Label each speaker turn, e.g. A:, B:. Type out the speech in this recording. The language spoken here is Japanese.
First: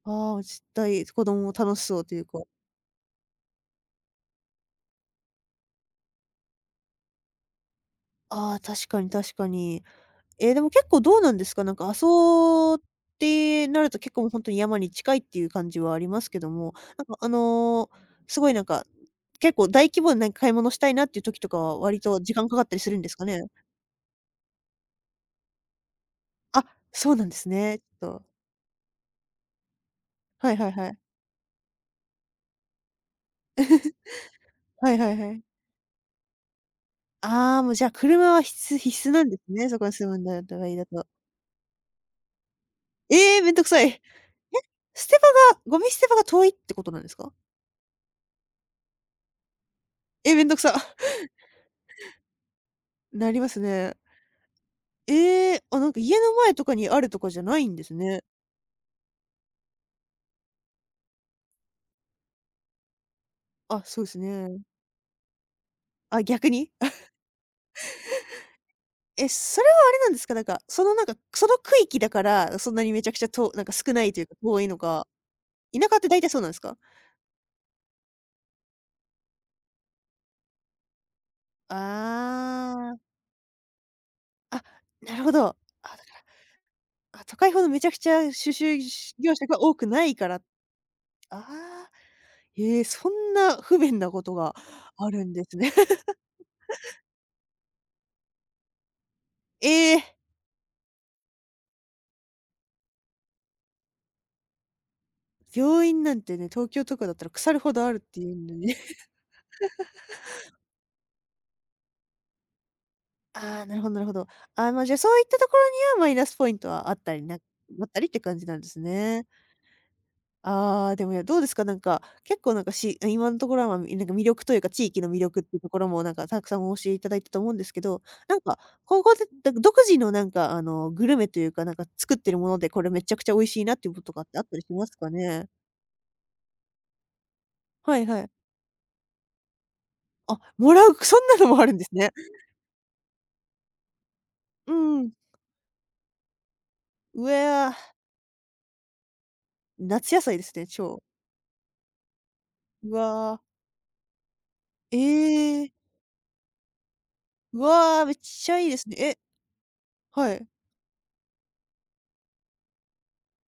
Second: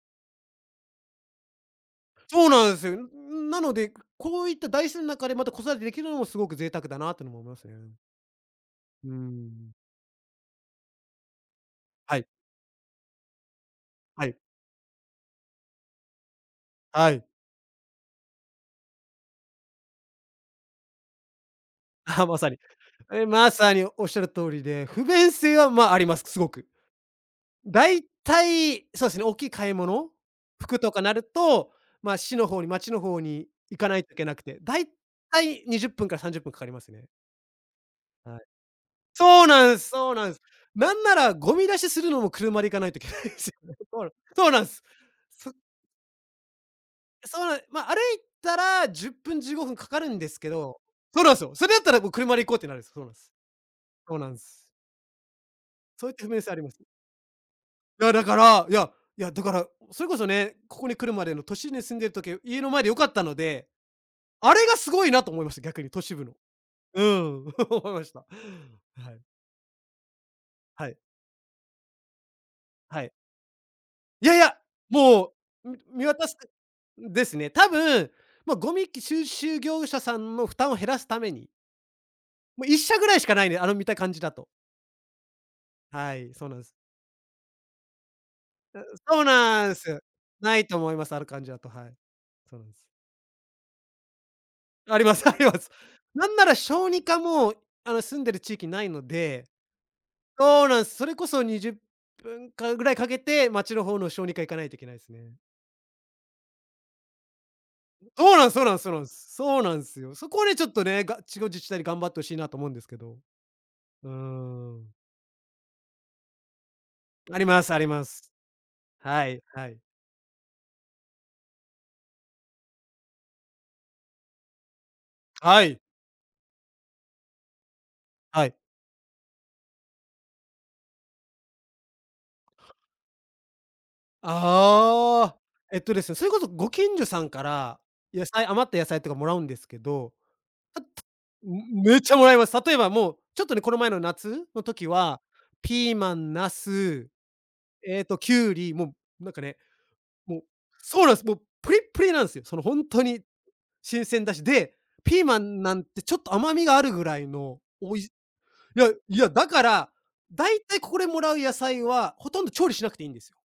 A: ああ、しったい、す子供も楽しそうというか。
B: そうなんですよ。ん、ん、なのでこういった大自然ん中でまた子育てできるのもすごく贅沢だなってのも思いますね。
A: ああ、確か
B: う
A: に
B: ー
A: 確か
B: ん。
A: に。ええでも結構どうなんですか。なんか、阿
B: はい。
A: 蘇ってなると、結構
B: は
A: もう
B: い。
A: 本当に山に近いっていう感じはありますけども、なん
B: は
A: か
B: い。
A: あの、すごいなんか、結構大規模な買い物したいなっていう時とかは、割と
B: あ、
A: 時
B: ま
A: 間
B: さ
A: か
B: に。
A: かったりするんです
B: あ、
A: か
B: い、
A: ね？
B: まさにおっしゃる通りで、不便性はまああります、すご
A: あ、
B: く。
A: そうなんですね。ち
B: 大
A: ょっと。
B: 体、そうすね、大きい買い物、
A: はいはい
B: 服
A: は
B: と
A: い。
B: かなると、まあ、市の方に町の方に行かないといけなくて。大
A: はいはいはい。
B: 体20分から30分かかりますね。
A: ああ、もうじゃあ、車
B: は
A: は
B: い。
A: 必須必須なんで
B: そう
A: すね、
B: な
A: そ
B: ん
A: こ
B: す
A: に住
B: そう
A: むん
B: なん
A: だ
B: す。
A: とかいうんだ
B: なん
A: と。
B: なら、ゴミ出しするのも車で行かないといけない
A: え
B: で
A: え！
B: す
A: 面倒く
B: よね。
A: さい。
B: そ
A: え、
B: うなん、そうなんす。
A: 捨て
B: そ
A: 場が、ゴミ捨て場が遠いってことなんですか？
B: そうな、ま、歩いたら10分15分掛かるんで
A: え、
B: す
A: めん
B: け
A: どくさ。
B: ど。そうなんすよ。それだったらこう車で行こうってなるんです。そうなん
A: な
B: す。
A: りますね。
B: そうなんす。
A: ええ。あ、なんか
B: そういっ
A: 家
B: た不
A: の
B: 便性
A: 前
B: はあり
A: と
B: ます。
A: かにあるとかじゃないんです
B: ら、
A: ね。
B: だから、いや、いやだから、それこそね、ここに来るまでの都心に住んでる時は家の前で良かったので、
A: あ、そうです
B: あ
A: ね。
B: れがすごいなと思いました逆に都市
A: あ、
B: 部の。
A: 逆に
B: う ん、思いました。はい。
A: え、それはあれなんですか、なんか、そ
B: は
A: の
B: い。
A: なんか、くその区域だから、あ、そんなにめ
B: は
A: ちゃ
B: い。
A: くちゃとおなんか少ないという
B: い
A: か、
B: やいや、
A: 遠いのか。
B: もう、
A: 田
B: む、
A: 舎っ
B: 見
A: て大
B: 渡
A: 体
B: す
A: そう
B: か
A: なんすか？
B: ん、ですね。多分もうゴミき、収集業者さんの負担を減らすために。もういっ
A: あ
B: しゃ
A: あ。
B: ぐらいしか無いね、あの見た感じだと。
A: あ、なるほど。あ、だか
B: はい、そうなんです。
A: ら。あ、都会ほどめちゃくちゃ収
B: あ、
A: 集、し
B: そ
A: ゅう
B: う
A: 業者が
B: な
A: 多
B: ん
A: く
B: す。
A: ないから。あ
B: 無いと思います、ある感じだと、は
A: あ。
B: い。そうなんす。
A: へえ、そんな不便なことが
B: あり
A: あ
B: ま
A: る
B: す
A: ん
B: あ
A: で
B: りま
A: す
B: す。
A: ね。
B: なんなら小 児科も、あの、住んでる地域に無いので
A: ええ。
B: そうなんす。それこそ20分間ぐらいかけて街の方の小児科行かないといけないすね。
A: 病院なんてね、東京とかだったら腐るほどあるってい
B: そ
A: う
B: うな
A: ん
B: ん
A: の
B: すそう
A: に
B: な
A: ね。
B: んすそうなんす。す、そうなんすよ。そこはね、ちょっとね、が、地方自治体で頑張って欲しいなと思うんですけど。
A: ああ、なるほどなる
B: うー
A: ほど。ああ、まあ
B: ん。
A: じゃそういったところには、マイナスポイントはあったりな、
B: ありますあ
A: な
B: り
A: った
B: ま
A: りっていう
B: す。
A: 感じなんですね。
B: はいはい。
A: ああでも、や、どうですか、なんか、結構なんかし、あ、今んところはまあ、い、なんか、魅力というか、地域の魅力っていう
B: は
A: とこ
B: い。
A: ろもなんかたくさんお教え頂いたと思うんですけど、なん
B: はい。
A: か、ここで、だ、ど独自のなんかあの、グルメというか、なんか作ってるもので、これめっちゃくちゃ美味しいなっていうこととかってあったりしますか
B: ああ、
A: ね？
B: えっとですね、それこそご近所さんから、
A: はいは
B: 野
A: い。
B: 菜余った野菜とか貰うんですけど。はっつ、
A: あ、貰う。く、そんなのもあるん
B: む
A: です
B: めっ
A: ね。
B: ちゃ貰いま す。例えばもうちょっとね、この前の夏の
A: う
B: 時
A: んうん。
B: は、ピーマン、なす、
A: うえ、あ。
B: ええと、キュウリ、も、なんかね、
A: 夏野菜
B: も
A: で
B: う
A: すね、超。
B: そうなんすもう、ぷりっぷりなんですよ、その本
A: う
B: 当に
A: わ。
B: 新鮮だし。で、ピーマン
A: ええ。
B: なんてちょっと甘みがあるぐらいの
A: う
B: 美味し
A: わ、めっちゃいいで
B: いや
A: すね。え。
B: いやだから、
A: はい。
B: 大体ここで貰う野菜はほとんど調理しなくていいんですよ。